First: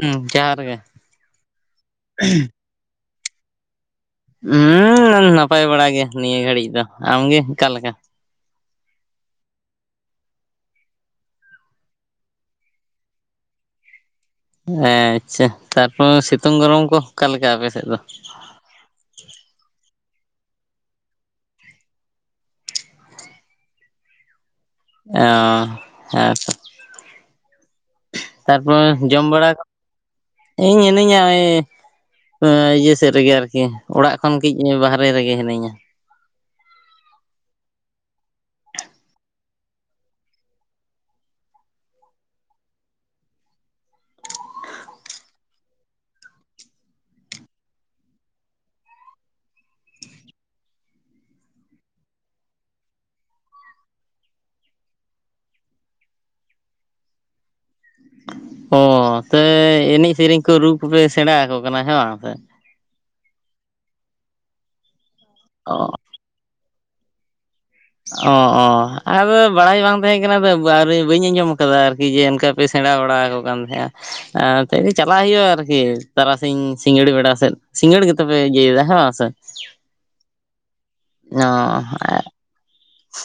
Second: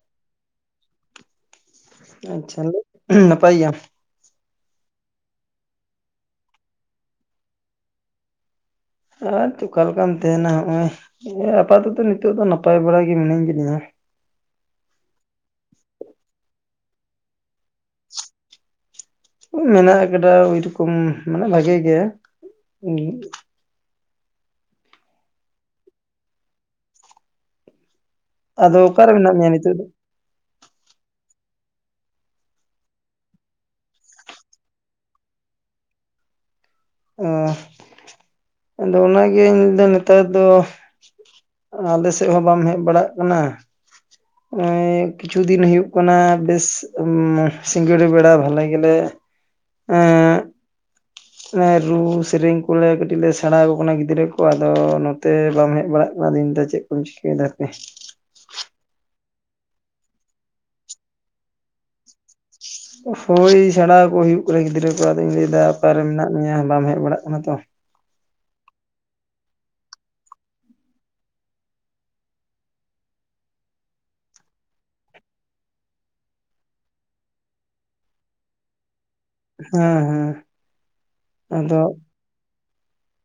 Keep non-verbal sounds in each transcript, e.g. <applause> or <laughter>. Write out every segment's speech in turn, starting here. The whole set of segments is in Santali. ᱦᱩᱸ ᱡᱚᱦᱟᱨ ᱜᱮ, ᱦᱩᱸ, ᱱᱟᱯᱟᱭ ᱜᱮᱭᱟᱢ? ᱦᱩᱸ, ᱱᱟᱯᱟᱭ ᱵᱟᱲᱟ ᱜᱮ, ᱱᱤᱭᱟᱹ ᱜᱷᱟᱹᱲᱤᱡ ᱫᱚ, ᱟᱢᱜᱮ ᱚᱠᱟᱞᱮᱠᱟ? ᱟᱨ ᱪᱮᱫᱠᱟ ᱞᱮᱠᱟᱢ ᱛᱟᱦᱮᱸᱱᱟ, ᱦᱚᱜᱼᱚᱭ ᱦᱮᱸ ᱟᱯᱟᱛᱚᱛᱚ ᱱᱤᱛᱚᱜ ᱫᱚ, ᱱᱟᱯᱟᱭ ᱵᱟᱲᱟ ᱜᱮ ᱢᱤᱱᱟᱹᱧ ᱠᱟᱹᱫᱤᱧᱟ᱾ ᱟᱪᱪᱷᱟ, ᱛᱟᱨᱯᱚᱨ ᱥᱤᱛᱩᱝ ᱜᱚᱨᱚᱢ ᱠᱚ, ᱚᱠᱟᱞᱮᱠᱟ ᱟᱯᱮᱥᱮᱫ ᱫᱚ? ᱢᱮᱱᱟᱜ ᱠᱟᱫᱟ, ᱳᱭ ᱨᱚᱠᱚᱢ ᱢᱟᱱᱮ ᱵᱷᱟᱜᱮ ᱜᱮ᱾ ᱚᱸ, ᱦᱮᱸᱛᱚ᱾ ᱟᱫᱚ ᱛᱟᱨᱯᱚᱨ ᱚᱠᱟᱨᱮ ᱡᱚᱢ ᱢᱮᱱᱟᱜ ᱵᱟᱲᱟ, ᱢᱮᱭᱟ ᱱᱤᱛᱚᱜ ᱫᱚ ᱤᱧ ᱢᱤᱱᱟᱹᱧᱟ ᱳᱭ ᱳᱭ ᱤᱭᱟᱹ ᱥᱮᱫ ᱨᱮᱜᱮ ᱟᱨᱠᱤ, ᱚᱲᱟᱜ ᱠᱷᱚᱱ ᱠᱟᱹᱡ ᱵᱟᱦᱟᱨᱮ, ᱨᱮᱜᱮ ᱦᱤᱱᱟᱹᱧᱟ᱾ ᱚ, ᱟᱫᱚ ᱚᱱᱟᱜᱤᱧ ᱞᱟᱹᱭᱫᱟ, ᱱᱮᱛᱟᱨ ᱫᱚ, ᱟᱞᱮ ᱥᱮᱫ ᱦᱚᱸ, ᱵᱟᱢ ᱦᱮᱡ ᱵᱟᱲᱟᱜ ᱠᱟᱱᱟ? <inaudible> <inaudible> ᱱᱚᱜᱼᱚᱭ ᱠᱤᱪᱷᱩ ᱫᱤᱱ ᱦᱩᱭᱩᱜ ᱠᱟᱱᱟ, ᱵᱮᱥ ᱥᱤᱸᱜᱟᱹᱲ ᱵᱮᱲᱟ ᱵᱷᱟᱞᱮ ᱜᱮᱞᱮ, ᱮᱸ, ᱮᱸ ᱨᱩ ᱥᱮᱨᱮᱧ ᱠᱚᱞᱮ ᱠᱟᱹᱴᱤᱡ ᱞᱮ, ᱥᱮᱬᱟ ᱟᱠᱚ ᱠᱟᱱᱟ ᱜᱤᱫᱽᱨᱟᱹ ᱠᱚ, ᱟᱫᱚ ᱛᱮ ᱵᱟᱢ ᱦᱮᱡ ᱵᱟᱲᱟᱜ ᱠᱟᱱᱟ, ᱫᱤᱱ ᱫᱚ ᱪᱮᱫ ᱠᱚᱢ ᱪᱤᱠᱟᱹᱭᱮᱫᱟ ᱦᱟᱯᱮ? ᱚ, ᱥᱮ ᱮᱱᱮᱡ ᱥᱮᱨᱮᱧ ᱠᱚ, ᱨᱩ ᱠᱚᱯᱮ ᱥᱮᱬᱟ ᱟᱠᱚ ᱠᱟᱱᱟ, ᱦᱮ ᱵᱟᱝ ᱥᱮ? ᱦᱳᱭ ᱥᱮᱬᱟ ᱟᱠᱚ ᱦᱳᱭᱩᱜ ᱠᱟᱱᱟ, ᱜᱤᱫᱽᱨᱟᱹ ᱠᱚ ᱟᱫᱚᱧ ᱞᱟᱹᱭᱫᱟ, ᱚ ᱚᱠᱟᱨᱮ ᱢᱮᱱᱟᱜ ᱢᱮᱭᱟ, ᱵᱟᱢ ᱦᱮᱡ ᱵᱟᱲᱟᱜ ᱠᱟᱱᱟ ᱛᱚ? ᱚ, ᱚ ᱟᱫᱚ ᱵᱟᱲᱟᱭ ᱵᱟᱝ ᱛᱟᱦᱮᱸ ᱠᱟᱱᱟ, ᱛᱚ ᱵᱟᱹᱧ ᱟᱸᱡᱚᱢ ᱠᱟᱫᱟ, ᱟᱨᱠᱤ ᱡᱮ ᱚᱱᱠᱟ ᱯᱮ ᱥᱮᱬᱟ ᱵᱟᱲᱟ, ᱟᱠᱚ ᱠᱟᱱ ᱛᱟᱦᱮᱸᱜᱼᱟ᱾ ᱮ ᱛᱮᱦᱮᱱ ᱫᱚ ᱪᱟᱞᱟᱜ ᱦᱩᱭᱩᱜᱼᱟ, ᱟᱨᱠᱤ ᱛᱟᱨᱟᱥᱤᱧ ᱥᱤᱸᱜᱟᱹᱲ ᱵᱮᱲᱟ ᱥᱮᱫ ᱥᱤᱸᱜᱟᱹᱲ ᱜᱮᱛᱚᱯᱮ ᱤᱭᱟᱹᱭᱫᱟ, ᱦᱮ ᱵᱟᱝ ᱥᱮ? ᱦᱮᱸ, ᱦᱮᱸ, ᱚ ᱟᱫᱚ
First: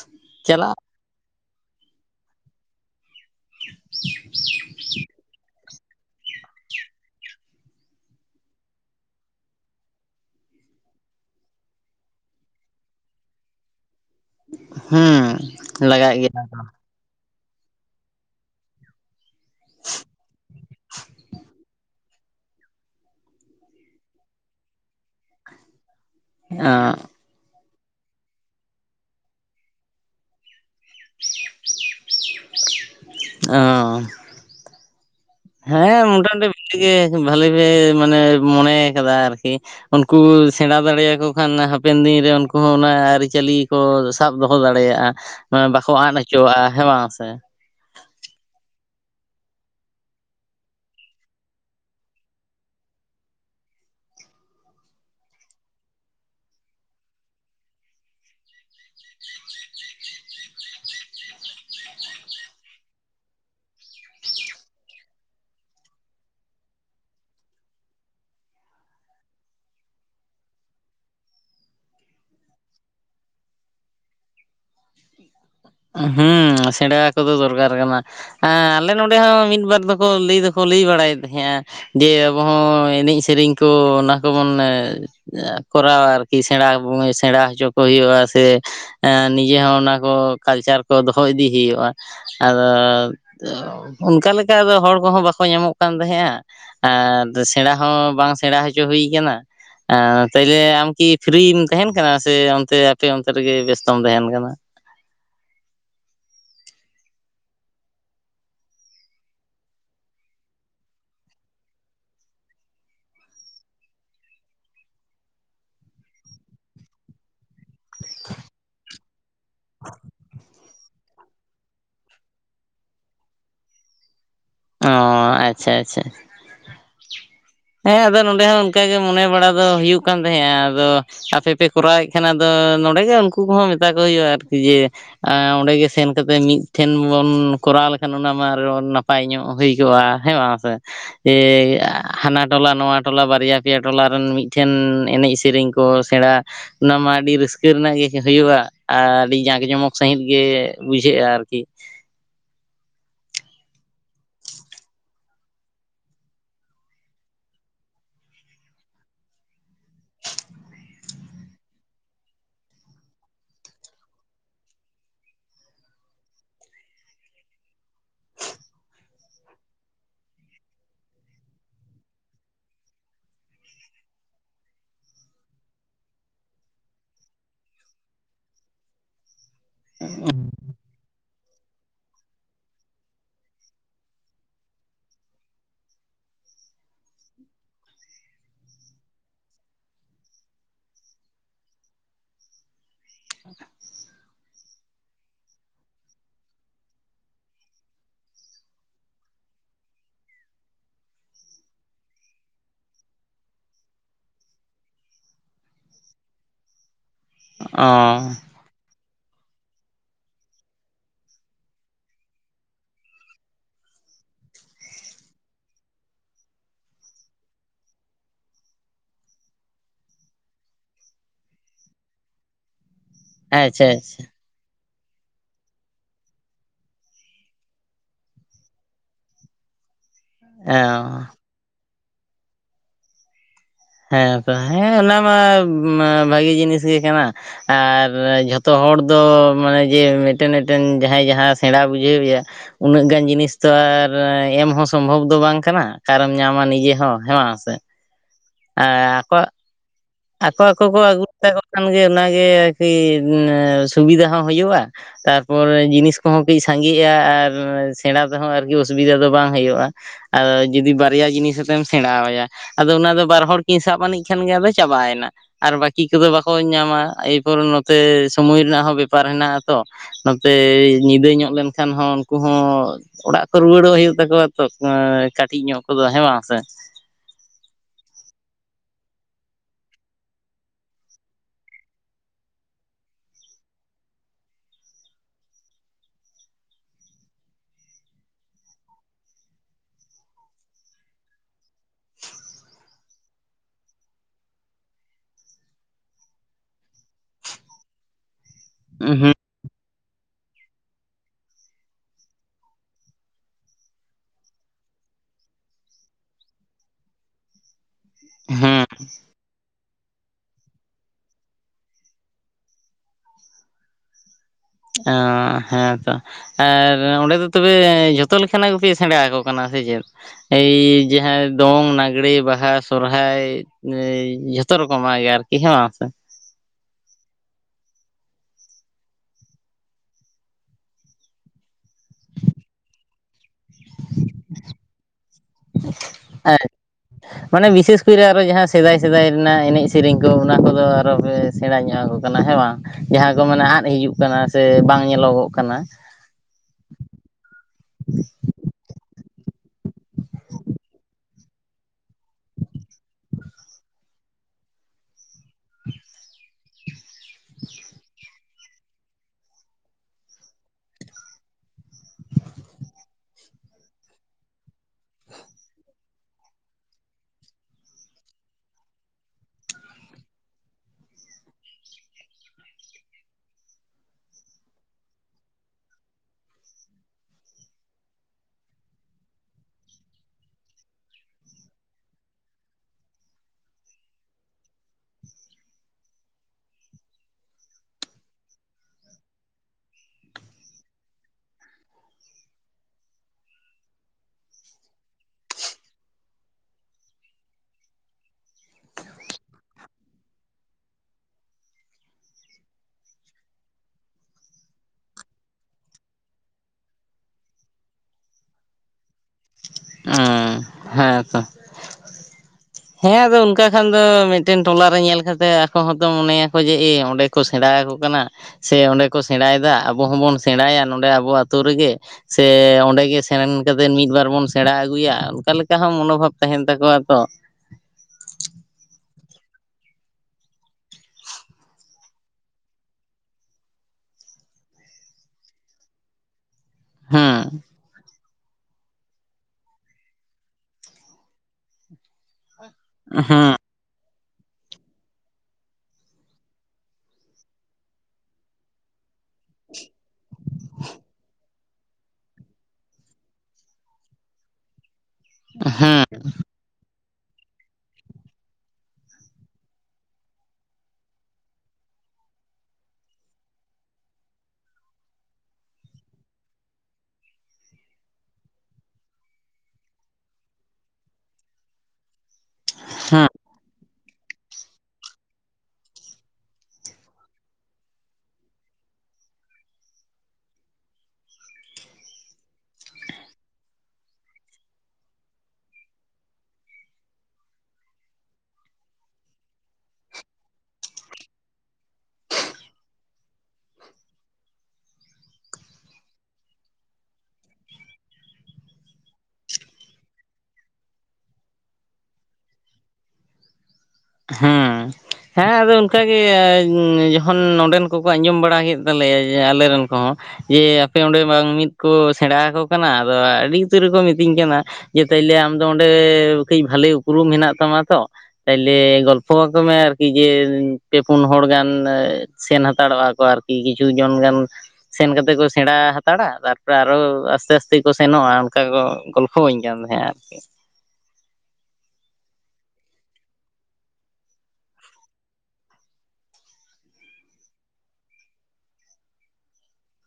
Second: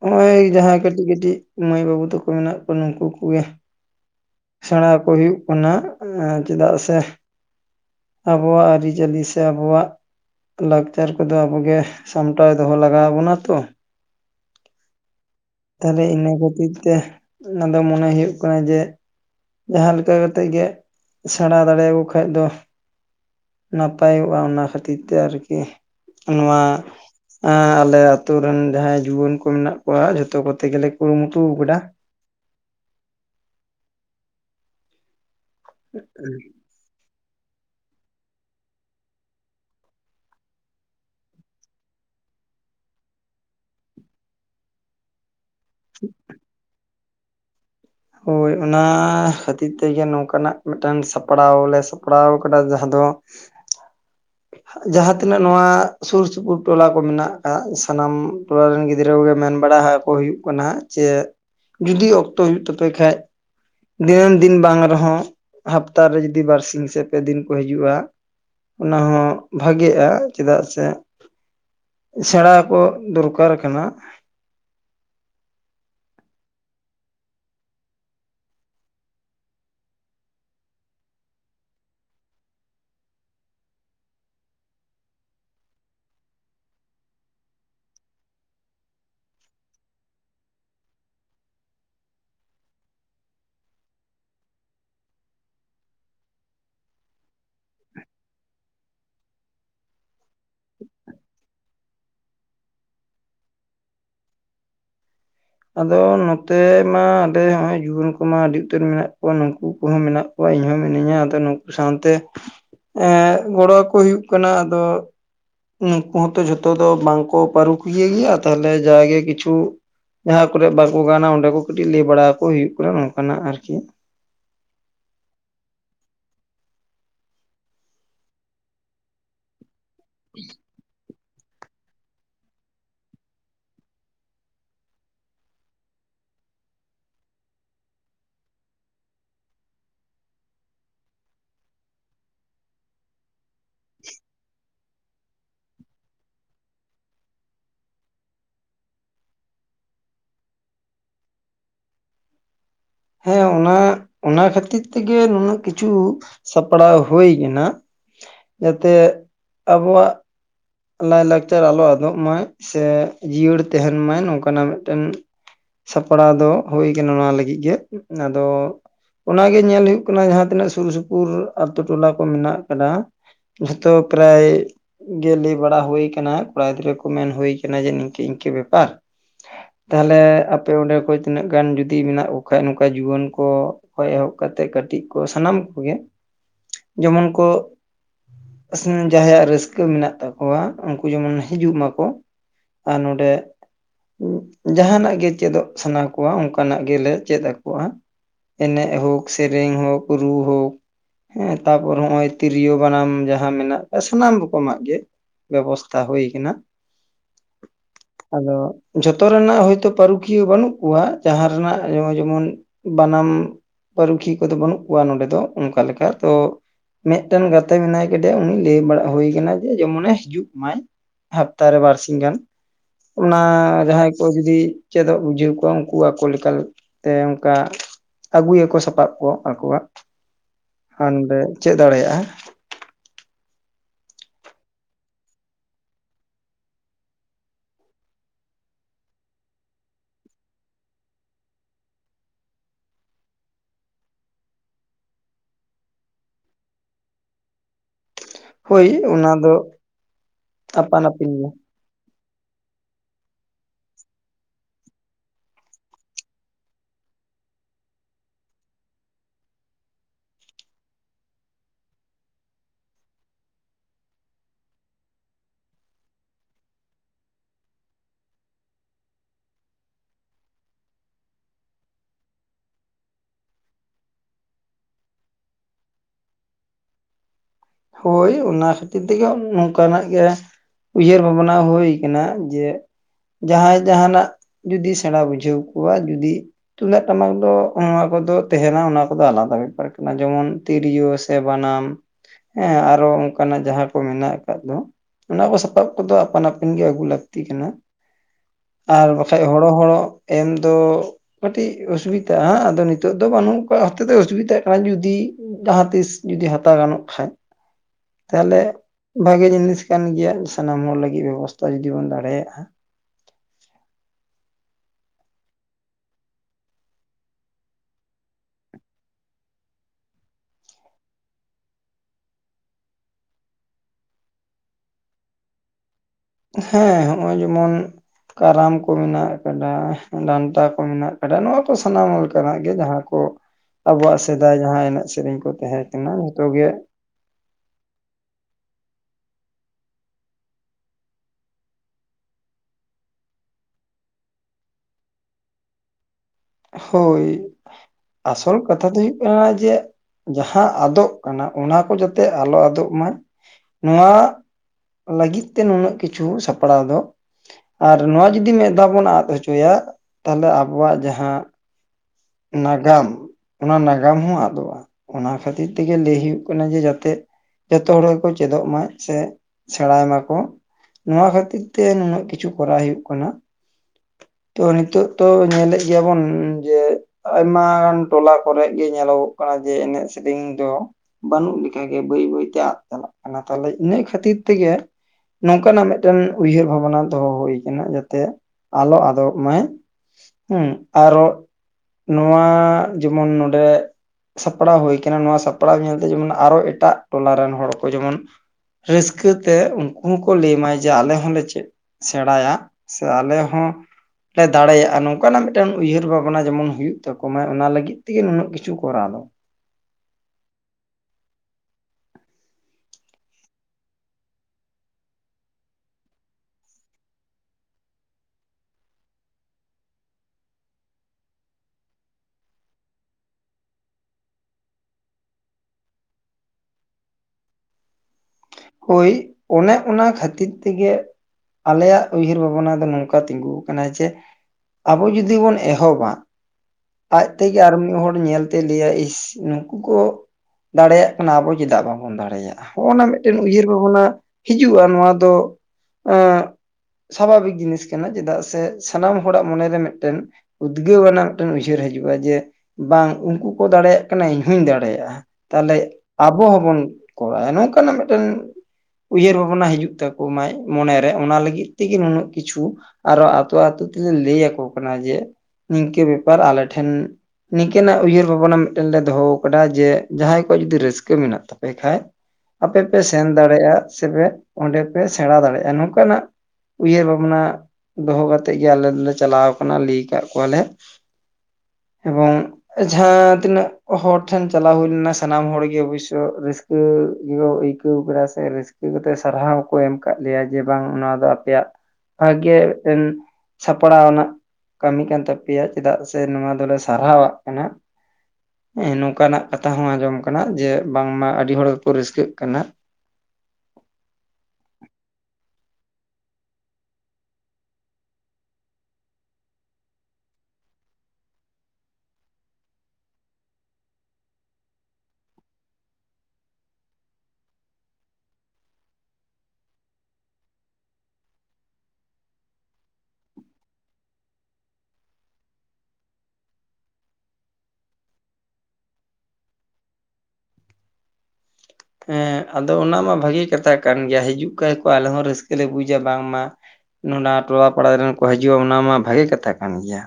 ᱱᱚᱜᱼᱚᱭ ᱪᱟᱞᱟᱜ ᱡᱟᱦᱟᱸᱭ ᱠᱟᱹᱴᱤᱡ, ᱠᱟᱹᱴᱤᱡ ᱢᱟᱹᱭ, ᱵᱟᱹᱵᱩ ᱛᱟᱠᱚ ᱢᱮᱱᱟᱜ ᱠᱚᱣᱟ, ᱱᱩᱱᱠᱩ ᱜᱮ ᱥᱮᱬᱟ ᱠᱚ ᱦᱩᱭᱩᱜ ᱠᱟᱱᱟ, ᱪᱮᱫᱟᱜ ᱥᱮ ᱟᱵᱚᱣᱟᱜ ᱟᱹᱨᱤᱪᱟᱹᱞᱤ, ᱥᱮ ᱟᱵᱚᱣᱟᱜ ᱞᱟᱠᱪᱟᱨ ᱠᱚᱫᱚ ᱟᱵᱚᱜᱮ, ᱥᱟᱢᱴᱟᱣ ᱫᱚᱦᱚ ᱞᱟᱜᱟᱣ ᱟᱵᱚᱱᱟ ᱛᱚ᱾ ᱦᱩᱸ, ᱛᱟᱦᱚᱞᱮ ᱞᱟᱜᱟᱜ ᱤᱱᱟᱹ ᱜᱮᱭᱟ ᱠᱷᱟᱹᱛᱤᱨ ᱛᱮ, ᱚᱱᱟ ᱫᱚ ᱢᱚᱱᱮ ᱦᱳᱭᱳᱜ ᱠᱟᱱᱟ ᱡᱮ ᱡᱟᱦᱟᱸ ᱞᱮᱠᱟ ᱠᱟᱛᱮᱜ ᱜᱮ, ᱥᱮᱬᱟ ᱫᱟᱲᱮᱭᱟ ᱠᱚ ᱵᱟ ᱠᱷᱟᱡ ᱫᱚ, ᱱᱟᱯᱟᱭᱚᱜᱼᱟ ᱚᱱᱟ ᱠᱷᱟᱹᱛᱤᱨ ᱛᱮ, ᱟᱨᱠᱤ ᱚ ᱱᱚᱶᱟ, ᱟᱸ, ᱟᱞᱮ ᱟᱛᱳ ᱨᱮᱱ ᱡᱟᱦᱟᱸᱭ ᱡᱩᱣᱟᱹᱱ ᱠᱚ ᱢᱮᱱᱟᱜ ᱠᱚᱣᱟ, ᱡᱷᱚᱛᱚ ᱠᱚᱛᱮ ᱜᱮᱞᱮ ᱠᱩᱨᱩᱢᱩᱴᱩ ᱠᱟᱫᱟ᱾ <inaudible> <inaudible> ᱚᱸ, ᱦᱮᱸ ᱢᱚᱴᱟ ᱢᱩᱴᱤ ᱩᱱᱤ ᱜᱮ, ᱵᱷᱟᱞᱤ ᱜᱮ ᱢᱟᱱᱮ ᱢᱚᱱᱮ ᱠᱟᱫᱟ ᱟᱨᱠᱤ? ᱩᱱᱠᱩ ᱥᱮᱬᱟ ᱫᱟᱲᱮᱭᱟᱠᱚ ᱠᱷᱟᱱ, ᱦᱟᱯᱮᱱ ᱫᱤᱱᱨᱮ ᱩᱱᱠᱩ ᱦᱚᱸ, ᱚᱱᱟ ᱟᱹᱨᱤᱪᱟᱹᱞᱤ ᱠᱚ ᱥᱟᱵ ᱫᱚᱦᱚ ᱫᱟᱲᱮᱭᱟᱜᱼᱟ, ᱢᱟᱱᱮ ᱵᱟᱠᱚ ᱟᱫ ᱦᱚᱪᱚᱣᱟᱜᱼᱟ, ᱦᱮᱸ ᱵᱟᱝ ᱥᱮ? ᱦᱳᱭ ᱚᱱᱟ ᱠᱷᱟᱹᱛᱤᱨ ᱛᱮᱜᱮ, ᱱᱚᱝᱠᱟᱱᱟᱜ ᱢᱤᱫᱴᱮᱱ ᱥᱟᱯᱲᱟᱣ ᱞᱮ, ᱥᱟᱯᱲᱟᱣ ᱠᱟᱫᱟ ᱡᱟᱦᱟᱸ ᱫᱚ <unintelligible> <inaudible> ᱡᱟᱦᱟᱸ ᱛᱤᱱᱟᱹᱜ ᱱᱚᱶᱟ, ᱥᱩᱨ ᱥᱩᱯᱩᱨ ᱴᱚᱞᱟ ᱠᱚ ᱢᱮᱱᱟᱜ-ᱟ, ᱥᱟᱱᱟᱢ ᱴᱚᱞᱟ ᱨᱮᱱ ᱜᱤᱫᱽᱨᱟᱹ ᱠᱚᱜᱮ ᱢᱮᱱ ᱵᱟᱲᱟ ᱠᱚ ᱦᱩᱭᱩᱜ ᱠᱟᱱᱟ ᱡᱮ, ᱡᱩᱫᱤ ᱚᱠᱛᱚ ᱦᱩᱭᱩᱜ ᱛᱟᱯᱮ ᱠᱷᱟᱡ ᱫᱤᱱᱟᱹᱢ ᱫᱤᱱ ᱵᱟᱝ ᱨᱮᱦᱚᱸ, ᱦᱟᱯᱛᱟ ᱨᱮ ᱡᱩᱫᱤ ᱵᱟᱨᱥᱤᱧ ᱥᱮ, ᱯᱮ ᱫᱤᱱ ᱠᱚ ᱦᱤᱡᱩᱜᱼᱟ᱾ ᱚᱱᱟ ᱦᱚᱸ ᱵᱷᱟᱜᱮᱜᱼᱟ, ᱪᱮᱫᱟᱜ ᱥᱮ ᱥᱮᱬᱟ ᱠᱚ ᱫᱚᱨᱠᱟᱨ ᱠᱟᱱᱟ᱾ ᱦᱩᱸ ᱥᱮᱬᱟᱣᱟ ᱠᱚᱫᱚ ᱫᱚᱨᱠᱟᱨ ᱠᱟᱱᱟ᱾ ᱟᱸ ᱟᱞᱮ ᱱᱚᱰᱮ ᱦᱚᱸ ᱢᱤᱫ ᱵᱟᱨ ᱫᱚᱠᱚ ᱞᱟᱹᱭ ᱫᱚᱠᱚ ᱞᱟᱹᱭ ᱵᱟᱲᱟᱭᱮᱫ ᱛᱟᱦᱮᱸᱫ-ᱟ᱾ ᱡᱮ ᱟᱵᱚ ᱦᱚᱸ ᱮᱱᱮᱡ ᱥᱮᱨᱮᱧ ᱠᱚ ᱚᱱᱟ ᱠᱚᱵᱚᱱ ᱠᱚᱨᱟᱣᱟ ᱟᱨᱠᱤ ᱥᱮᱬᱟ ᱟᱵᱩ ᱥᱮᱬᱟ ᱦᱚᱪᱚ ᱠᱚ ᱦᱩᱭᱩᱜ-ᱟ ᱥᱮ᱾ ᱮᱸ ᱱᱤᱡᱮ ᱦᱚᱸ ᱚᱱᱟ ᱠᱚ ᱠᱟᱞᱪᱟᱨ ᱠᱚ ᱫᱚᱦᱚ ᱤᱫᱤ ᱦᱩᱭᱩᱜ-ᱟ ᱟᱨ ᱫᱚ ᱚᱱᱠᱟ ᱞᱮᱠᱟ ᱟᱫᱚ ᱦᱚᱲ ᱠᱚᱦᱚᱸ ᱵᱟᱠᱚ ᱧᱟᱢᱚᱜ ᱠᱟᱱ ᱛᱟᱦᱮᱸᱫ-ᱟ᱾ ᱟᱨ ᱥᱮᱬᱟ ᱦᱚᱸ ᱵᱟᱝ ᱥᱮᱬᱟ ᱦᱚᱪᱚ ᱦᱩᱭ ᱠᱟᱱᱟ᱾ ᱮᱸ ᱛᱟᱦᱞᱮ ᱟᱢ ᱠᱤ ᱯᱷᱨᱤᱢ ᱛᱟᱦᱮᱸᱱ ᱠᱟᱱᱟ ᱥᱮ ᱚᱱᱛᱮ ᱟᱯᱮ ᱚᱱᱛᱮ ᱨᱮᱜᱮ ᱵᱮᱥᱛᱚᱢ ᱛᱟᱦᱮᱸᱱ ᱠᱟᱱᱟ᱾ ᱟᱫᱚ ᱱᱚᱛᱮ ᱢᱟ ᱟᱞᱮ ᱦᱚᱸᱜ-ᱚᱭ ᱡᱩᱣᱟᱹᱱ ᱠᱚᱢᱟ ᱟᱹᱰᱤ ᱩᱛᱟᱹᱨ ᱢᱮᱱᱟᱜ ᱠᱚᱣᱟ᱾ ᱱᱩᱠᱩ ᱠᱚᱦᱚᱸ ᱢᱮᱱᱟᱜ ᱦᱳᱭ ᱤᱧ ᱦᱚᱸ ᱢᱤᱱᱟᱹᱧᱟ, ᱟᱫᱚ ᱱᱩᱠᱩ ᱥᱟᱶᱛᱮ ᱮᱸ ᱜᱚᱲᱚ ᱟᱠᱚ ᱦᱩᱭᱩᱜ ᱠᱟᱱᱟ᱾ ᱟᱫᱚ ᱱᱩᱠᱩ ᱦᱚᱸᱛᱚ ᱡᱷᱚᱛᱚ ᱫᱚ ᱵᱟᱝ ᱠᱚ ᱯᱟᱹᱨᱩᱠᱷᱤᱭᱟᱹ ᱜᱮᱭᱟ ᱛᱟᱦᱞᱮ ᱡᱟ ᱜᱮ ᱠᱤᱪᱷᱩ ᱡᱟᱦᱟᱸ ᱠᱚᱨᱮ ᱵᱟᱠᱚ ᱜᱟᱱᱟ ᱚᱸᱰᱮ ᱠᱚ ᱠᱟᱹᱴᱤᱡ ᱞᱟᱹᱭ ᱵᱟᱲᱟ ᱦᱩᱭᱩᱜ ᱠᱟᱱᱟ ᱱᱚᱝᱠᱟᱱᱟᱜ ᱟᱨᱠᱤ᱾ ᱚᱸ ᱟᱪᱪᱷᱟ ᱟᱪᱪᱷᱟ ᱦᱮᱸ ᱟᱫᱚ ᱱᱚᱸᱰᱮ ᱦᱚᱸ ᱚᱱᱠᱟ ᱜᱮ ᱢᱚᱱᱮ ᱵᱟᱲᱟ ᱫᱚ ᱦᱩᱭᱩᱜ ᱠᱟᱱ ᱛᱟᱦᱮᱸᱫ-ᱟ᱾ ᱟᱫᱚ ᱟᱯᱮ ᱯᱮ ᱠᱚᱨᱟᱣᱮᱫ ᱠᱷᱟᱱ ᱟᱫᱚ ᱱᱚᱰᱮᱜᱮ ᱩᱱᱠᱩ ᱠᱚᱦᱚᱸ ᱢᱮᱛᱟ ᱠᱚ ᱦᱩᱭᱩᱜ-ᱟ ᱟᱨᱠᱤ᱾ ᱡᱮ ᱮᱸ ᱚᱸᱰᱮᱜ ᱜᱮ ᱥᱮᱱ ᱠᱟᱛᱮ ᱢᱤᱫ ᱴᱷᱮᱱ ᱵᱚᱱ ᱠᱚᱨᱟᱣ ᱞᱮᱠᱷᱟᱱ ᱚᱱᱟ ᱢᱟ ᱟᱨᱚ ᱱᱟᱯᱟᱭ ᱧᱚᱜ ᱦᱩᱭ ᱠᱚᱜᱼᱟ ᱦᱮᱸ ᱵᱟᱝ ᱥᱮ᱾ ᱮᱸ ᱦᱟᱱᱟ ᱴᱚᱞᱟ ᱱᱚᱣᱟ ᱴᱚᱞᱟ ᱵᱟᱨᱭᱟ ᱯᱮᱭᱟ ᱴᱚᱞᱟ ᱨᱮᱱ ᱢᱤᱫᱴᱷᱮᱱ ᱮᱱᱮᱡ ᱥᱮᱨᱮᱧ ᱠᱚ ᱥᱮᱬᱟ᱾ ᱚᱱᱟ ᱢᱟ ᱟᱹᱰᱤ ᱨᱟᱹᱥᱠᱟᱹ ᱨᱮᱱᱟᱜ ᱜᱮ ᱦᱩᱭᱩᱜ-ᱟ ᱟᱨ ᱟᱹᱰᱤ ᱡᱟᱸᱠ ᱡᱚᱢᱚᱠ ᱥᱟᱹᱦᱤᱡ ᱜᱮ ᱵᱩᱡᱷᱟᱹᱜ-ᱟ ᱟᱨᱠᱤ᱾ ᱦᱮᱸ ᱚᱱᱟ ᱚᱱᱟ ᱠᱷᱟᱹᱛᱤᱨ ᱛᱮᱜᱮ ᱱᱩᱱᱟᱹᱜ ᱠᱤᱪᱷᱩ ᱥᱟᱯᱲᱟᱣ ᱦᱩᱭ ᱠᱟᱱᱟ᱾ ᱡᱟᱛᱮ ᱟᱵᱚᱣᱟᱜ ᱞᱟᱭ ᱞᱟᱠᱪᱟᱨ ᱟᱞᱚ ᱟᱫᱚᱜ ᱢᱟ ᱥᱮ ᱡᱤᱭᱟᱹᱲ ᱛᱟᱦᱮᱸᱱ ᱢᱟ ᱱᱚᱝᱠᱟᱱᱟᱜ ᱢᱮᱫᱴᱮᱱ ᱥᱟᱯᱲᱟᱣ ᱫᱚ ᱦᱩᱭ ᱠᱟᱱᱟ ᱚᱱᱟ ᱞᱟᱹᱜᱤᱫ ᱜᱮ᱾ ᱟᱫᱚ ᱚᱱᱟ ᱜᱮ ᱧᱮᱞ ᱦᱩᱭᱩᱜ ᱠᱟᱱᱟ ᱡᱟᱦᱟᱸ ᱛᱤᱱᱟᱹᱜ ᱥᱩᱨ ᱥᱩᱯᱩᱨ ᱟᱛᱳ ᱴᱚᱞᱟ ᱠᱚ ᱢᱮᱱᱟᱜ ᱠᱟᱫᱟ᱾ ᱡᱷᱚᱛᱚ ᱯᱨᱟᱭ ᱜᱮ ᱞᱟᱹᱭ ᱵᱟᱲᱟ ᱦᱩᱭ ᱠᱟᱱᱟ᱾ ᱠᱚᱲᱟ ᱜᱤᱫᱽᱨᱟᱹ ᱠᱚ ᱢᱮᱱ ᱦᱩᱭ ᱠᱟᱱᱟ ᱡᱮ ᱱᱤᱝᱠᱟᱹ ᱤᱱᱠᱟᱹ ᱵᱮᱯᱟᱨ᱾ ᱛᱟᱦᱚᱞᱮ ᱟᱯᱮ ᱚᱸᱰᱮ ᱠᱷᱚᱡ ᱛᱤᱱᱟᱹᱜ ᱜᱟᱱ ᱡᱩᱫᱤ ᱢᱮᱱᱟᱜ ᱠᱚ ᱠᱷᱟᱡ ᱱᱚᱝᱠᱟ ᱡᱩᱣᱟᱹᱱ ᱠᱚ᱾ ᱠᱷᱚᱡ ᱮᱦᱚᱵ ᱠᱟᱛᱮᱫ ᱠᱟᱹᱴᱤᱡ ᱠᱚ ᱥᱟᱱᱟᱢ ᱠᱚᱜᱮ ᱡᱮᱢᱚᱱ ᱠᱚ <unintelligible> ᱡᱟᱦᱟᱸᱭᱟᱜ ᱨᱟᱹᱥᱠᱟᱹ ᱢᱮᱱᱟᱜ ᱛᱟᱠᱚᱣᱟ᱾ ᱠᱚᱣᱟ ᱩᱱᱠᱩ ᱡᱮᱢᱚᱱ ᱦᱤᱡᱩᱜ ᱢᱟᱠᱚ ᱟᱨ ᱱᱚᱸᱰᱮ ᱡᱟᱦᱟᱸᱱᱟᱜ ᱜᱮ ᱪᱮᱫᱚᱜ ᱥᱟᱱᱟ ᱠᱚᱣᱟ, ᱚᱱᱠᱟᱱᱟᱜ ᱜᱮᱞᱮ ᱪᱮᱫ ᱟᱠᱚᱣᱟ᱾ ᱮᱱᱮᱡ ᱦᱳᱠ, ᱥᱮᱨᱮᱧ ᱦᱳᱠ, ᱨᱩ ᱦᱳᱠ, ᱦᱮᱸ ᱛᱟᱯᱚᱨ ᱱᱚᱜ-ᱚᱭ ᱛᱤᱨᱭᱳ ᱵᱟᱱᱟᱢ ᱡᱟᱦᱟᱸ ᱢᱮᱱᱟᱜ ᱟᱠᱟᱫ ᱥᱟᱱᱟᱢ ᱨᱚᱠᱚᱢᱟᱜ ᱜᱮ᱾ ᱵᱮᱵᱚᱥᱛᱟ ᱦᱩᱭ ᱠᱟᱱᱟ᱾ ᱚᱸ ᱟᱫᱚ ᱡᱷᱚᱛᱚ ᱨᱮᱱᱟᱜ ᱦᱚᱳᱛᱳ ᱯᱟᱹᱨᱩᱠᱷᱤᱭᱟᱹ ᱵᱟᱹᱱᱩᱜ ᱠᱚᱣᱟ᱾ ᱡᱟᱦᱟᱸ ᱨᱮᱱᱟᱜ ᱱᱚᱣᱟ ᱡᱮᱢᱚᱱ ᱵᱟᱱᱟᱢ ᱯᱟᱹᱨᱩᱠᱷᱤᱭᱟᱹ ᱠᱚᱫᱚ ᱵᱟᱹᱱᱩᱜ ᱠᱚᱣᱟ ᱱᱚᱸᱰᱮ ᱫᱚ ᱚᱱᱠᱟ ᱞᱮᱠᱟ ᱛᱚ᱾ ᱢᱤᱫᱴᱮᱱ ᱜᱟᱛᱮ ᱢᱮᱱᱟᱭ ᱠᱮᱫᱮᱭᱟ ᱩᱱᱤ ᱞᱟᱹᱭ ᱵᱟᱲᱟ ᱦᱩᱭ ᱠᱟᱱᱟ ᱡᱮ ᱡᱮᱢᱚᱱᱮ ᱦᱤᱡᱩᱜ ᱢᱟᱭ ᱦᱟᱯᱛᱟᱨᱮ ᱵᱟᱨ ᱥᱤᱧ ᱜᱟᱱ᱾ ᱚᱱᱟ ᱟᱪᱪᱷᱟ ᱡᱟᱦᱟᱸᱭ ᱠᱚ ᱟᱪᱪᱷᱟ ᱡᱩᱫᱤ ᱪᱮᱫᱚᱜ ᱵᱩᱡᱷᱟᱹᱣ ᱠᱚᱣᱟ ᱩᱱᱠᱩ ᱟᱠᱚ ᱞᱮᱠᱟ ᱛᱮ ᱚᱱᱠᱟ ᱟᱹᱜᱩᱭᱟᱠᱚ ᱥᱟᱯᱟᱵ ᱠᱚ ᱟᱠᱚᱣᱟᱜ ᱟᱨ ᱚ ᱱᱚᱸᱰᱮ ᱪᱮᱫ ᱫᱟᱲᱮᱭᱟᱜ-ᱟ᱾ ᱦᱮᱸ ᱛᱚ ᱦᱮᱸ ᱚᱱᱟᱢᱟ ᱵᱷᱟᱹᱜᱤ ᱡᱤᱱᱤᱥ ᱜᱮ ᱠᱟᱱᱟ᱾ ᱟᱨ ᱡᱷᱚᱛᱚ ᱦᱚᱲ ᱫᱚ ᱢᱟᱱᱮ ᱡᱮ ᱢᱤᱫᱴᱮᱱ ᱢᱤᱫᱴᱮᱱ ᱡᱟᱦᱟᱸᱭ ᱡᱟᱦᱟᱸ ᱥᱮᱬᱟ ᱵᱩᱡᱷᱟᱹᱣᱮᱭᱟ᱾ ᱩᱱᱟᱹᱜ ᱜᱟᱱ ᱡᱤᱱᱤᱥ ᱛᱚ ᱟᱨ ᱮᱢ ᱦᱚᱸ ᱥᱚᱢᱵᱷᱚᱵ ᱫᱚ ᱵᱟᱝ ᱠᱟᱱᱟ, ᱟᱠᱟᱨᱮᱢ ᱧᱟᱢᱟ ᱱᱤᱡᱮ ᱦᱚᱸ ᱦᱮᱸ ᱵᱟᱝ ᱥᱮ? ᱦᱳᱭ ᱟ ᱚᱱᱟ ᱟᱠᱚᱣᱟᱜ ᱫᱚ ᱟᱠᱚ ᱟᱠᱚ ᱠᱚ ᱟᱯᱟᱱ ᱟᱹᱜᱩ ᱟᱹᱯᱤᱱ ᱜᱮ ᱟᱠᱚ ᱠᱷᱟᱱ ᱜᱮ ᱚᱱᱟᱜᱮ ᱟᱨᱠᱤ ᱥᱩᱵᱤᱫᱟ ᱦᱚᱸ ᱦᱩᱭᱩᱜᱼᱟ, ᱛᱟᱨᱯᱚᱨᱮ ᱡᱤᱱᱤᱥ ᱠᱚᱦᱚᱸ ᱠᱟᱹᱡ ᱥᱟᱸᱜᱮᱜᱼᱟ ᱟᱨ ᱥᱮᱬᱟ ᱛᱮᱦᱚᱸ ᱟᱨᱠᱤ ᱚᱥᱩᱵᱤᱫᱷᱟ ᱫᱚ ᱵᱟᱝ ᱦᱩᱭᱩᱜᱼᱟ᱾ ᱟᱫᱚ ᱡᱩᱫᱤ ᱵᱟᱨᱭᱟ ᱡᱤᱱᱤᱥᱛᱮᱢ ᱥᱮᱬᱟᱣ ᱟᱭᱟ ᱟᱫᱚ ᱚᱱᱟ ᱫᱚ ᱵᱟᱨ ᱦᱚᱲ ᱠᱤᱱ ᱥᱟᱵ ᱟᱹᱱᱤᱡ ᱠᱷᱟᱱᱜᱮ ᱟᱫᱟ ᱪᱟᱵᱟᱭᱱᱟ᱾ ᱟᱨ ᱵᱟᱹᱠᱤ ᱠᱚᱫᱚ ᱵᱟᱠᱚ ᱧᱟᱢᱟ ᱮᱨᱯᱚᱨ ᱱᱚᱛᱮ ᱥᱚᱢᱚᱭ ᱨᱮᱱᱟᱜ ᱦᱚᱸ ᱵᱮᱯᱟᱨ ᱦᱮᱱᱟᱜ ᱟᱛᱚ᱾ ᱱᱚᱛᱮ ᱧᱤᱫᱟᱹ ᱧᱚᱜ ᱞᱮᱱᱠᱷᱟᱱ ᱦᱚᱸ ᱩᱱᱠᱩ ᱦᱚᱸ ᱚᱲᱟᱜ ᱠᱚ ᱨᱩᱭᱣᱟᱹᱲᱚᱜ ᱦᱩᱭᱩᱜ ᱛᱟᱠᱚᱣᱟ ᱛᱚ, ᱠᱟᱹᱴᱤᱡ ᱧᱚᱜ ᱠᱚᱫᱚ ᱦᱮᱸ ᱵᱟᱝᱥᱮ? ᱦᱳᱭ ᱚᱱᱟ ᱠᱷᱟᱹᱛᱤᱨ ᱛᱮᱜᱮ ᱱᱚᱝᱠᱟᱱᱟᱜ ᱜᱮ ᱩᱭᱦᱟᱹᱨ ᱵᱷᱟᱵᱽᱱᱟ ᱦᱩᱭ ᱠᱟᱱᱟ, ᱡᱮ ᱡᱟᱦᱟᱸᱭ ᱡᱟᱸᱦᱟᱱᱟᱜ ᱡᱩᱫᱤ ᱥᱮᱬᱟ ᱵᱩᱡᱷᱟᱹᱣ ᱠᱚᱣᱟ ᱡᱩᱫᱤ ᱛᱩᱢᱫᱟᱹᱜ ᱴᱟᱢᱟᱠ ᱫᱚ ᱦᱮᱸ ᱟᱵᱚ ᱫᱚ ᱛᱟᱸᱦᱮᱱᱟ, ᱚᱱᱟ ᱠᱚᱫᱚ ᱟᱞᱟᱫᱟ ᱵᱮᱯᱟᱨ ᱠᱟᱱᱟ ᱡᱮᱢᱚᱱ ᱛᱤᱨᱭᱳ ᱥᱮ ᱵᱟᱱᱟᱢ ᱦᱮᱸ ᱟᱨᱚ ᱚᱱᱠᱟᱱᱟᱜ ᱡᱟᱦᱟᱸ ᱠᱚ ᱢᱮᱱᱟᱜ ᱠᱟᱫ ᱫᱚ ᱚᱱᱟ ᱠᱚ ᱥᱟᱯᱟᱵ ᱠᱚᱫᱚ ᱟᱯᱟᱱ ᱟᱹᱯᱤᱱ ᱜᱮ ᱟᱹᱜᱩ ᱞᱟᱹᱠᱛᱤ ᱠᱟᱱᱟ, ᱟᱨ ᱦᱩᱸ ᱵᱟᱠᱷᱟᱡ ᱦᱚᱲᱚ ᱦᱚᱲᱚᱜ ᱮᱢ ᱫᱚ ᱠᱟᱹᱴᱤᱡ ᱚᱥᱩᱵᱤᱫᱟᱼᱟᱜ ᱟᱫᱚ ᱱᱤᱛᱚᱜ ᱫᱚ ᱵᱟᱹᱱᱩᱜ ᱠᱟ ᱦᱚᱛᱮ ᱛᱮ ᱚᱥᱩᱵᱤᱛᱟᱜ ᱠᱟᱱᱟ ᱡᱩᱫᱤ ᱡᱟᱦᱟᱸᱛᱤᱥ ᱡᱩᱫᱤ ᱦᱟᱛᱟᱣ ᱜᱟᱱᱚᱜ ᱠᱷᱟᱡ ᱛᱟᱦᱚᱞᱮ ᱦᱩᱸ ᱵᱷᱟᱜᱮ ᱡᱤᱱᱤᱥ ᱠᱟᱱ ᱜᱮᱭᱟ ᱥᱟᱱᱟᱢ ᱦᱚᱲ ᱞᱟᱹᱜᱤᱫ ᱵᱮᱵᱚᱥᱛᱷᱟ ᱡᱩᱫᱤ ᱵᱚᱱ ᱫᱟᱲᱮᱭᱟᱜᱼᱟ᱾ ᱮᱻ ᱦᱮᱸ ᱛᱚ᱾ ᱟᱨ ᱚᱸᱰᱮ ᱫᱚ ᱛᱚᱵᱮ ᱡᱷᱚᱛᱚ ᱞᱮᱠᱟᱱᱟᱜ ᱜᱮᱯᱮ ᱥᱮᱬᱟ ᱟᱠᱚ ᱠᱟᱱᱟ ᱥᱮ ᱪᱮᱫ? ᱮᱭ ᱡᱟᱦᱟᱸ ᱫᱚᱝ ᱞᱟᱜᱽᱲᱮ ᱵᱟᱦᱟ ᱥᱚᱨᱦᱟᱭ ᱡᱷᱚᱛᱚ ᱨᱚᱠᱚᱢᱟᱜ ᱜᱮ ᱟᱨ <unintelligible> ᱦᱮᱸ ᱦᱚᱸᱜᱼᱚᱭ ᱡᱮᱢᱚᱱ ᱠᱟᱨᱟᱢ ᱠᱚ ᱢᱮᱱᱟᱜ ᱠᱟᱫᱟ, ᱰᱟᱱᱴᱟ ᱠᱚ ᱢᱮᱱᱟᱜ ᱠᱟᱫᱟ, ᱱᱚᱣᱟ ᱠᱚ ᱥᱟᱱᱟᱢ ᱞᱮᱠᱟᱱᱟᱜ ᱜᱮ ᱡᱟᱦᱟᱸ ᱠᱚ ᱟᱵᱚᱣᱟᱜ ᱥᱮᱫᱟᱭ ᱡᱟᱦᱟᱸ ᱮᱱᱮᱡ ᱥᱮᱨᱮᱧ ᱠᱚ ᱛᱟᱦᱮᱸ ᱠᱟᱱᱟ ᱡᱷᱚᱛᱚ ᱜᱮ ᱢᱟᱱᱮ ᱵᱤᱥᱮᱥ ᱠᱚᱨᱮ ᱟᱨᱚ ᱡᱟᱦᱟᱸ ᱥᱮᱫᱟᱭ ᱥᱮᱫᱟᱭ ᱨᱮᱱᱟᱜ ᱮᱱᱮᱡ ᱥᱮᱨᱮᱧ ᱠᱚ ᱚᱱᱟ ᱠᱚᱫᱚ ᱟᱨᱚ ᱯᱮ ᱥᱮᱬᱟ ᱧᱚᱜ ᱟᱠᱚ ᱠᱟᱱᱟ ᱦᱮᱸ ᱵᱟᱝ ᱡᱟᱦᱟᱸ ᱠᱚ ᱢᱟᱱᱮ ᱟᱫ ᱦᱤᱡᱩᱜ ᱠᱟᱱᱟ ᱥᱮ ᱵᱟᱝ ᱧᱮᱞᱚᱜᱚ ᱠᱟᱱᱟ᱾ ᱦᱳᱭ ᱟᱥᱚᱞ ᱠᱟᱛᱷᱟ ᱫᱚ ᱦᱩᱭᱩᱜ ᱠᱟᱱᱟ ᱡᱮ ᱡᱟᱦᱟᱸ ᱟᱫᱚᱜ ᱠᱟᱱᱟ ᱚᱱᱟ ᱠᱚ ᱡᱟᱛᱮ ᱟᱞᱚ ᱟᱫᱚᱜ ᱢᱟ, ᱱᱚᱣᱟ ᱞᱟᱹᱜᱤᱫ ᱛᱮ ᱱᱩᱱᱟᱹᱜ ᱠᱤᱪᱷᱩ ᱥᱟᱯᱲᱟᱣ ᱫᱚ᱾ ᱟᱨ ᱱᱚᱣᱟ ᱡᱩᱫᱤ ᱢᱮᱹᱫ ᱫᱷᱟᱹᱣ ᱵᱚᱱ ᱟᱫ ᱦᱚᱪᱚᱭᱟ, ᱛᱟᱦᱞᱮ ᱟᱵᱚᱣᱟᱜ ᱡᱟᱦᱟᱸ ᱱᱟᱜᱟᱢ ᱚᱱᱟ ᱱᱟᱜᱟᱢ ᱦᱚᱸ ᱟᱫᱚᱜᱼᱟ, ᱚᱱᱟ ᱠᱷᱟᱹᱛᱤᱨ ᱛᱮᱜᱮ ᱞᱟᱹᱭ ᱦᱩᱭᱩᱜ ᱠᱟᱱᱟ ᱡᱮ ᱡᱟᱛᱮ ᱡᱷᱚᱛᱚ ᱦᱚᱲ ᱜᱮᱠᱚ ᱪᱮᱫᱚᱜ ᱢᱟ ᱥᱮ ᱥᱮᱬᱟᱭ ᱢᱟᱠᱚ᱾ ᱱᱚᱣᱟ ᱠᱷᱟᱹᱛᱤᱨ ᱛᱮ ᱱᱩᱱᱟᱹᱜ ᱠᱤᱪᱷᱩ ᱠᱚᱨᱟᱣ ᱦᱩᱭᱩᱜ ᱠᱟᱱᱟ᱾ ᱛᱚ ᱱᱤᱛᱚᱜ ᱛᱚ ᱧᱮᱞᱮᱫ ᱜᱮᱭᱟᱵᱚᱱ ᱡᱮ ᱟᱭᱢᱟ ᱴᱚᱞᱟ ᱠᱚᱨᱮ ᱜᱮ ᱧᱮᱞᱚᱼᱜᱚ ᱠᱟᱱᱟ ᱡᱮ ᱮᱱᱮᱡ ᱥᱮᱨᱮᱧ ᱫᱚ ᱵᱟᱹᱱᱩᱜ ᱞᱮᱠᱟᱜᱮ ᱵᱟᱹᱭ ᱵᱟᱹᱭᱛᱮ ᱟᱫ ᱪᱟᱞᱟᱜ ᱠᱟᱱᱟ, ᱛᱟᱦᱚᱞᱮ ᱤᱱᱟᱹ ᱠᱷᱟᱹᱛᱤᱨ ᱛᱮᱜᱮ ᱱᱚᱝᱠᱟᱱᱟᱜ ᱢᱤᱫᱴᱮᱱ ᱩᱭᱦᱟᱹᱨ ᱵᱷᱟᱵᱽᱱᱟ ᱫᱚᱦᱚ ᱦᱩᱭ ᱠᱟᱱᱟ ᱡᱟᱛᱮ ᱟᱞᱚ ᱟᱫᱚᱜ ᱢᱟ᱾ ᱦᱩᱸ ᱟᱨᱚ ᱱᱚᱣᱟ ᱡᱮᱢᱚᱱ ᱱᱚᱰᱮ ᱥᱟᱯᱲᱟᱣ ᱦᱩᱭ ᱠᱟᱱᱟ ᱱᱚᱣᱟ ᱥᱟᱯᱲᱟᱣ ᱧᱮᱞᱛᱮ ᱡᱮᱢᱚᱱ ᱟᱨᱚ ᱮᱴᱟᱜ ᱴᱚᱞᱟ ᱨᱮᱱ ᱦᱚᱲ ᱠᱚ ᱡᱮᱢᱚᱱ ᱨᱟᱹᱥᱠᱟᱹ ᱛᱮ ᱩᱱᱠᱩ ᱦᱚᱸᱠᱚ ᱞᱟᱹᱭᱢᱟᱭ ᱡᱮ ᱟᱞᱮ ᱦᱚᱸᱞᱮ ᱪᱮᱫ ᱥᱮᱬᱟᱭᱟ ᱥᱮ ᱟᱞᱮ ᱦᱚᱸ ᱞᱮ ᱫᱟᱲᱮᱭᱟᱜᱼᱟ ᱱᱚᱝᱠᱟᱱᱟᱜ ᱢᱤᱫᱴᱮᱱ ᱩᱭᱦᱟᱹᱨ ᱵᱷᱟᱵᱽᱱᱟ ᱡᱮᱢᱚᱱ ᱦᱩᱭᱩᱜ ᱛᱟᱠᱚ ᱢᱟ, ᱚᱱᱟ ᱞᱟᱹᱜᱤᱫ ᱛᱮᱜᱮ ᱱᱩᱱᱟᱹᱜ ᱠᱤᱪᱷᱩ ᱠᱚᱨᱟᱣ ᱫᱚ᱾ ᱮᱸ ᱦᱮᱸ ᱛᱚ᱾ ᱦᱮᱸ ᱟᱫᱚ ᱚᱱᱠᱟ ᱠᱷᱟᱱ ᱫᱚ ᱢᱤᱫᱴᱮᱱ ᱴᱚᱞᱟ ᱨᱮ ᱧᱮᱞ ᱠᱟᱛᱮᱜ ᱟᱠᱚ ᱦᱚᱸᱛᱚ ᱢᱚᱱᱮᱭᱟ ᱠᱚ ᱡᱮ ᱮ ᱚᱸᱰᱮ᱾ ᱠᱚ ᱥᱮᱬᱟ ᱠᱚ ᱠᱟᱱᱟ ᱥᱮ ᱚᱸᱰᱮ ᱠᱚ ᱥᱮᱬᱟᱭ ᱫᱟ, ᱟᱵᱚ ᱦᱚᱸᱵᱚᱱ ᱥᱮᱬᱟᱭᱟ ᱱᱚᱸᱰᱮ ᱟᱵᱚ ᱟᱛᱳ ᱨᱮ ᱜᱮ᱾ ᱥᱮ ᱚᱸᱰᱮ ᱜᱮ ᱥᱮᱱ ᱠᱟᱛᱮᱫ ᱢᱤᱫ ᱵᱟᱨ ᱵᱚᱱ ᱥᱮᱬᱟ ᱟᱹᱜᱩᱭᱟ ᱚᱠᱟ ᱞᱮᱠᱟ ᱦᱚᱸ ᱢᱚᱱᱳᱵᱷᱟᱵ ᱛᱟᱸᱦᱮᱱ ᱛᱟᱠᱚᱣᱟ ᱛᱚ᱾ ᱦᱳᱭ, ᱚᱱᱮ ᱚᱱᱟ ᱠᱷᱟᱹᱛᱤᱨ ᱛᱮ ᱜᱮ᱾ ᱟᱞᱮᱭᱟᱜ ᱩᱭᱦᱟᱹᱨ ᱵᱷᱟᱵᱽᱱᱟ ᱫᱚ ᱱᱚᱝᱠᱟ ᱛᱤᱸᱜᱩ ᱠᱟᱱᱟ ᱡᱮ, ᱟᱵᱚ ᱡᱩᱫᱤ ᱵᱚᱱ ᱮᱦᱚᱵᱟ᱾ ᱟᱡᱽ ᱛᱮ ᱜᱮ ᱦᱮᱸ ᱟᱨ ᱢᱤᱫ ᱦᱚᱲ ᱧᱮᱞ᱾ ᱞᱟᱹᱭᱟ ᱤᱥ ᱱᱩᱠᱩ ᱠᱚ ᱫᱟᱲᱮᱭᱟᱜ ᱠᱟᱱᱟ ᱟᱵᱚ ᱪᱮᱫᱟᱜ ᱵᱟᱵᱚᱱ ᱫᱟᱲᱮᱭᱟᱜᱼᱟ᱾ ᱦᱚᱜᱼ ᱱᱟ ᱢᱤᱫᱴᱮᱱ ᱦᱮᱸ ᱦᱮᱸ ᱩᱭᱦᱟᱹᱨ ᱵᱷᱟᱵᱽᱱᱟ ᱦᱤᱡᱩᱜᱼᱟ ᱱᱚᱣᱟ ᱫᱚ ᱮᱸ᱾ ᱥᱟᱵᱷᱟᱵᱤᱠ ᱡᱤᱱᱤᱥ ᱠᱟᱱᱟ ᱪᱮᱫᱟᱜ ᱥᱮ ᱥᱟᱱᱟᱢ ᱦᱚᱲᱟᱜ ᱢᱚᱱᱮ ᱨᱮ ᱢᱤᱫᱴᱮᱱ ᱩᱫᱽᱜᱟᱹᱣ ᱟᱱᱟᱜ ᱾ ᱩᱭᱦᱟᱹᱨ ᱦᱤᱡᱩᱜᱼᱟ ᱡᱮ, ᱵᱟᱝ ᱩᱱᱠᱩ ᱠᱚ ᱫᱟᱲᱮᱭᱟᱜ ᱠᱟᱱᱟ ᱤᱧ ᱦᱩᱸᱧ ᱫᱟᱲᱮᱭᱟᱜᱼᱟ᱾ ᱛᱟᱦᱚ ᱞᱮ ᱦᱮᱸ ᱟᱵᱚ ᱦᱚᱸᱵᱚᱱ ᱠᱚᱨᱟᱣᱟ, ᱱᱚᱝᱠᱟᱱᱟ-ᱜ ᱢᱤᱫᱴᱮᱱ᱾ ᱩᱭᱦᱟᱹᱨ ᱵᱷᱟᱵᱽᱱᱟ ᱦᱤᱡᱩᱜ ᱛᱟᱠᱚ ᱢᱟᱭ ᱢᱚᱱᱮ ᱨᱮ ᱚᱱᱟ ᱞᱟᱹᱜᱤᱫ ᱛᱮ ᱜᱮ ᱱᱩᱱᱟᱹᱜ ᱠᱤᱪᱷᱩ᱾ ᱟᱨᱚ, ᱟᱛᱩ ᱟᱛᱩ ᱛᱤᱧ ᱞᱟᱹᱭ ᱟᱠᱚ ᱠᱟᱱᱟ ᱡᱮ ᱱᱤᱝᱠᱟᱹ ᱵᱮᱯᱟᱨ ᱟᱞᱮ ᱴᱷᱮᱱ᱾ ᱱᱤᱝᱠᱟᱹᱱᱟᱜ ᱩᱭᱦᱟᱹᱨ ᱵᱷᱟᱵᱽᱱᱟ ᱢᱤᱫᱴᱮᱱ ᱞᱮ ᱫᱚᱦᱚ ᱟᱠᱟᱫ-ᱟ ᱡᱮ, ᱡᱟᱦᱟᱸᱭ ᱠᱚ ᱡᱩᱫᱤ ᱨᱟᱹᱥᱠᱟᱹ ᱢᱮᱱᱟᱜ ᱛᱟᱯᱮ ᱠᱷᱟᱡᱽ᱾ <unintelligible> ᱟᱯᱮ ᱯᱮ ᱥᱮᱱ ᱫᱟᱲᱮᱭᱟᱜᱼᱟ, ᱥᱮᱯᱮ ᱚᱸᱰᱮ ᱯᱮ ᱥᱮᱬᱟ ᱫᱟᱲᱮᱭᱟᱜᱼᱟ, ᱱᱚᱝᱠᱟᱱᱟᱜ᱾ ᱩᱭᱦᱟᱹᱨ ᱵᱷᱟᱵᱽᱱᱟ ᱫᱚᱦᱚᱸ ᱠᱟᱛᱮᱫ, ᱜᱮ ᱟᱞᱮ ᱫᱚ ᱞᱮ ᱪᱟᱞᱟᱣ ᱠᱟᱱᱟ ᱞᱟᱹᱭ ᱠᱟᱜ ᱠᱚᱣᱟ ᱞᱮ᱾ ᱮᱵᱚᱝ ᱡᱟᱸᱦᱟ ᱛᱤᱱᱟᱹᱜ ᱦᱚᱲ ᱴᱷᱮᱱ ᱪᱟᱞᱟᱣ ᱦᱳᱣ ᱞᱮᱱᱟ ᱥᱟᱱᱟᱢ ᱦᱚᱲ ᱜᱮ ᱚᱵᱚᱥᱥᱚ ᱨᱟᱹᱥᱠ ᱨᱟᱹᱥᱠᱟᱹ ᱜᱮ ᱠᱚ ᱟᱹᱭᱠᱟᱹᱣ ᱠᱟᱫᱟ ᱥᱮ, ᱨᱟᱹᱥᱠᱟᱹ ᱠᱟᱛᱮ ᱥᱟᱨᱦᱟᱣ ᱠᱚ ᱮᱢ ᱟᱠᱟᱜ ᱞᱮᱭᱟ ᱡᱮ, ᱵᱟᱝ ᱱᱚᱣᱟ ᱫᱚ ᱟᱯᱮᱭᱟᱜ᱾ ᱵᱷᱟᱜᱮ ᱢᱤᱴᱟᱝ ᱥᱟᱯᱲᱟᱣ ᱨᱮᱱᱟᱜ ᱠᱟᱹᱢᱤ ᱠᱟᱱ ᱛᱟᱯᱮᱭᱟ᱾ ᱪᱮᱫᱟᱜ ᱥᱮ, ᱱᱚᱣᱟ ᱫᱚᱞᱮ ᱥᱟᱨᱦᱟᱣᱟᱜ ᱠᱟᱱᱟ᱾ ᱮᱸ ᱱᱚᱝᱠᱟᱱᱟᱜ ᱠᱟᱛᱷᱟ ᱦᱚᱸ ᱟᱸᱡᱚᱢ ᱠᱟᱱᱟ ᱡᱮ, ᱵᱟᱝᱢᱟ ᱟᱹᱰᱤ ᱦᱚᱲ ᱜᱮ ᱠᱚ ᱨᱟᱹᱥᱠᱟᱹᱜ ᱠᱟᱱᱟ᱾ ᱦᱩᱸ, ᱦᱮᱸ, ᱟᱫᱚ ᱚᱱᱠᱟ ᱜᱮ ᱡᱚᱠᱷᱚᱱ ᱱᱚᱸᱰᱮᱱ ᱠᱚᱠᱚ ᱟᱸᱡᱚᱢ ᱵᱟᱲᱟ ᱠᱮᱫ ᱛᱟᱞᱮᱭᱟ ᱡᱮ, ᱟᱞᱮᱨᱮᱱ ᱠᱚᱦᱚᱸ᱾ ᱡᱮ ᱟᱯᱮ ᱚᱸᱰᱮ ᱵᱟᱝ ᱢᱤᱫ ᱠᱚ ᱥᱮᱬᱟ ᱟᱠᱚ ᱠᱟᱱᱟ ᱟᱫᱚ ᱟᱹᱰᱤ ᱩᱛᱟᱹᱨ ᱠᱚ ᱢᱤᱛᱟᱹᱧ ᱠᱟᱱᱟ᱾ ᱡᱮ ᱛᱟᱦᱞᱮ ᱟᱢ ᱫᱚ ᱚᱸᱰᱮ ᱠᱟᱹᱡᱽ ᱵᱷᱟᱞᱮ ᱩᱯᱨᱩᱢ ᱢᱮᱱᱟᱜ ᱛᱟᱢᱟ ᱛᱚ᱾ ᱛᱟᱦ ᱞᱮ ᱜᱚᱞᱯᱚ ᱟᱠᱚ ᱢᱮᱸ ᱟᱨ ᱠᱤ ᱡᱮ, ᱯᱮ ᱯᱩᱱ ᱦᱚᱲ ᱜᱟᱱ ᱥᱮᱱ ᱦᱟᱛᱟᱲᱚᱜᱼᱟ ᱠᱚ ᱟᱨᱠᱤ ᱠᱤᱪᱷᱩ ᱡᱚᱱ ᱜᱟᱱ᱾ ᱥᱮᱱ ᱠᱟᱛᱮ ᱠᱚ ᱥᱮᱬᱟ ᱦᱟᱛᱟᱲᱟ᱾ ᱛᱟᱨᱯᱚᱨᱮ, ᱟᱨᱚ ᱟᱥᱛᱮ ᱟᱥᱛᱮ ᱠᱚ ᱥᱮᱱᱚᱜᱼᱟ ᱚᱱᱠᱟ ᱜᱚᱞ ᱦᱳᱭᱧ ᱠᱟᱱ ᱛᱟᱦᱮᱸᱼᱟ ᱦᱮᱸ ᱟᱫᱚ ᱚᱱᱟ ᱢᱟ ᱵᱷᱟᱜᱮ ᱠᱟᱛᱷᱟ ᱠᱟᱱ ᱜᱮᱭᱟ ᱦᱤᱡᱩᱜ ᱠᱷᱟᱡ ᱠᱚ ᱟᱞᱮ ᱦᱚᱸ ᱨᱟᱹᱥᱠᱟᱹ ᱞᱮ ᱵᱩᱡᱟ ᱵᱟᱝᱢᱟ᱾ ᱚᱱᱚ ᱴᱚᱞᱟ ᱯᱟᱲᱟ ᱨᱮᱱ ᱠᱚ ᱦᱤᱡᱩᱜᱼᱟ ᱚᱱᱟ ᱢᱟ ᱵᱷᱟᱜᱮ ᱠᱟᱛᱷᱟ ᱠᱟᱱ ᱜᱮᱭᱟ᱾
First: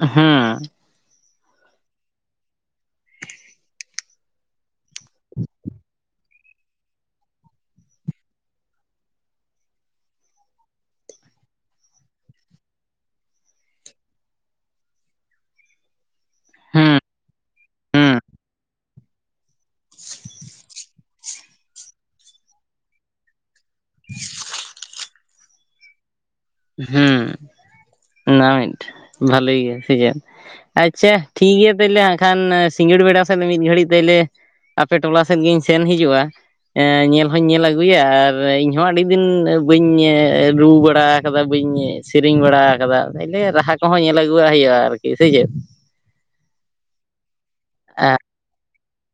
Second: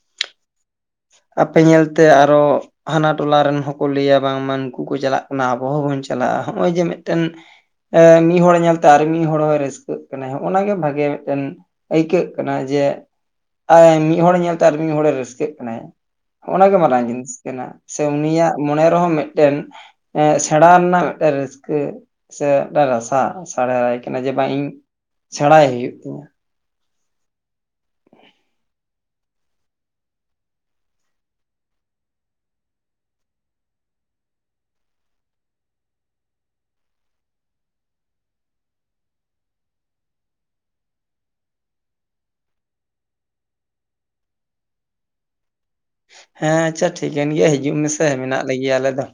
ᱦᱩᱸ, ᱟᱯᱮ ᱧᱮᱞ ᱛᱮ ᱟᱨᱚ᱾ ᱦᱟᱱᱟ ᱴᱚᱞᱟ ᱨᱮᱱ ᱦᱚᱸᱠᱚ ᱞᱟᱹᱭᱟ ᱵᱟᱝᱢᱟ ᱱᱩᱸᱠᱩ ᱠᱚ ᱪᱟᱞᱟᱜ ᱠᱟᱱᱟ ᱟᱵᱚ ᱦᱚᱸᱵᱚᱱ ᱪᱟᱞᱟᱜᱼᱟ ᱱᱚᱜᱼᱚᱭ ᱡᱮ ᱢᱤᱫᱴᱮᱱ᱾ ᱮᱸ ᱢᱤᱫ ᱦᱚᱸᱲ ᱧᱮᱞᱛᱮ ᱟᱨ ᱢᱤᱫ ᱦᱚᱸᱲ ᱦᱚᱸ ᱨᱟᱹᱥᱠᱟᱹᱜ ᱠᱟᱱᱟᱭ ᱚᱱᱟ ᱜᱮ ᱵᱷᱟᱜᱮ ᱢᱤᱫᱴᱮᱱ᱾ ᱟᱹᱭᱠᱟᱹᱜ ᱠᱟᱱᱟ ᱡᱮ, ᱟᱭ ᱢᱤᱫ ᱦᱚᱸᱲ ᱧᱮᱞ ᱛᱮ ᱟᱨ ᱢᱤᱫ ᱦᱚᱸᱲ ᱮ ᱨᱟᱹᱥᱠᱟᱹᱜ ᱠᱟᱱᱟᱭ᱾ ᱚᱱᱟ ᱜᱮ ᱦᱩᱸ ᱢᱟᱨᱟᱝ ᱡᱤᱱᱤᱥ ᱠᱟᱱᱟ ᱥᱮ ᱦᱩᱸ ᱩᱱᱤᱭᱟᱜ ᱢᱚᱱᱮ ᱨᱮᱦᱚᱸ ᱢᱤᱫᱴᱮᱱ᱾ ᱮᱸ ᱥᱮᱬᱟ ᱨᱮᱱᱟᱜ ᱢᱤᱫᱴᱮᱱ ᱨᱟᱹᱥᱠᱟᱹ᱾ ᱥᱮ ᱨᱟᱥᱟ ᱟᱥᱬᱟᱭ ᱠᱟᱱᱟ ᱡᱮ ᱵᱟᱝ ᱤᱧ ᱥᱮᱬᱟᱭ ᱦᱩᱭᱩᱜ ᱛᱤᱧᱟᱹ᱾ ᱦᱩᱸ, ᱚᱱᱟ ᱢᱤᱫᱴᱮ ᱵᱷᱟᱞᱮ ᱜᱮ ᱥᱮ ᱪᱮᱫ? ᱟᱪᱪᱷᱟ ᱴᱷᱤᱠ ᱜᱮᱭᱟ ᱛᱟᱦᱞᱮ, ᱦᱟᱸᱠᱷᱟᱱ ᱥᱤᱸᱜᱟᱹᱲ ᱵᱮᱲᱟ ᱥᱮᱫ ᱢᱤᱫ ᱜᱷᱟᱹᱲᱤᱡᱽ ᱛᱟᱦᱞᱮ᱾ ᱟᱯᱮ ᱴᱚᱞᱟ ᱥᱮᱡ ᱜᱤᱧ ᱥᱮᱱ ᱦᱤᱡᱩᱜᱼᱟ᱾ ᱮᱸ ᱧᱮᱞ ᱦᱚᱧ ᱧᱮᱞ ᱟᱹᱜᱩᱭᱟ ᱟᱨ ᱤᱧ ᱦᱚᱸ ᱟᱹᱰᱤ ᱫᱤᱱ ᱵᱟᱹᱧ ᱨᱩ ᱵᱟᱲᱟ᱾ ᱠᱟᱫᱟ, ᱵᱟᱹᱧ ᱥᱮᱨᱮᱧ ᱵᱟᱲᱟ ᱠᱟᱫᱟ, ᱛᱟᱦᱚᱞᱮ ᱨᱟᱦᱟ ᱠᱚᱦᱚᱸ ᱧᱮᱞ ᱟᱹᱜᱩᱣᱟᱜ ᱦᱳᱭᱳᱜᱼᱟ ᱟᱨᱠᱤ, ᱥᱮ ᱪᱮᱫ? ᱦᱮᱸ, ᱟᱪᱪᱷᱟ ᱴᱷᱤᱠᱟᱹᱱ ᱜᱮᱭᱟ ᱦᱤᱡᱩᱜ ᱢᱮᱥᱮ ᱢᱮᱱᱟᱜ ᱞᱮ ᱜᱮᱭᱟ ᱟᱞᱮ ᱫᱚ᱾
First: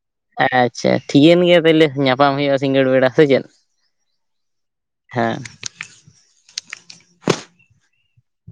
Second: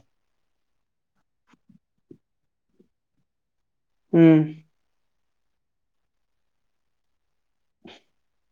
ᱟᱪᱪᱷᱟ, ᱴᱷᱤᱠᱟᱹᱱ ᱜᱮᱭᱟ ᱛᱟᱦᱞᱮ ᱧᱟᱯᱟᱢ ᱦᱳᱭᱳᱜᱼᱟ ᱥᱤᱸᱜᱟᱹᱲ ᱵᱮᱸᱲᱟ ᱥᱮ ᱪᱮᱫ? ᱦᱩᱸ, ᱦᱮᱸ᱾ <inaudible>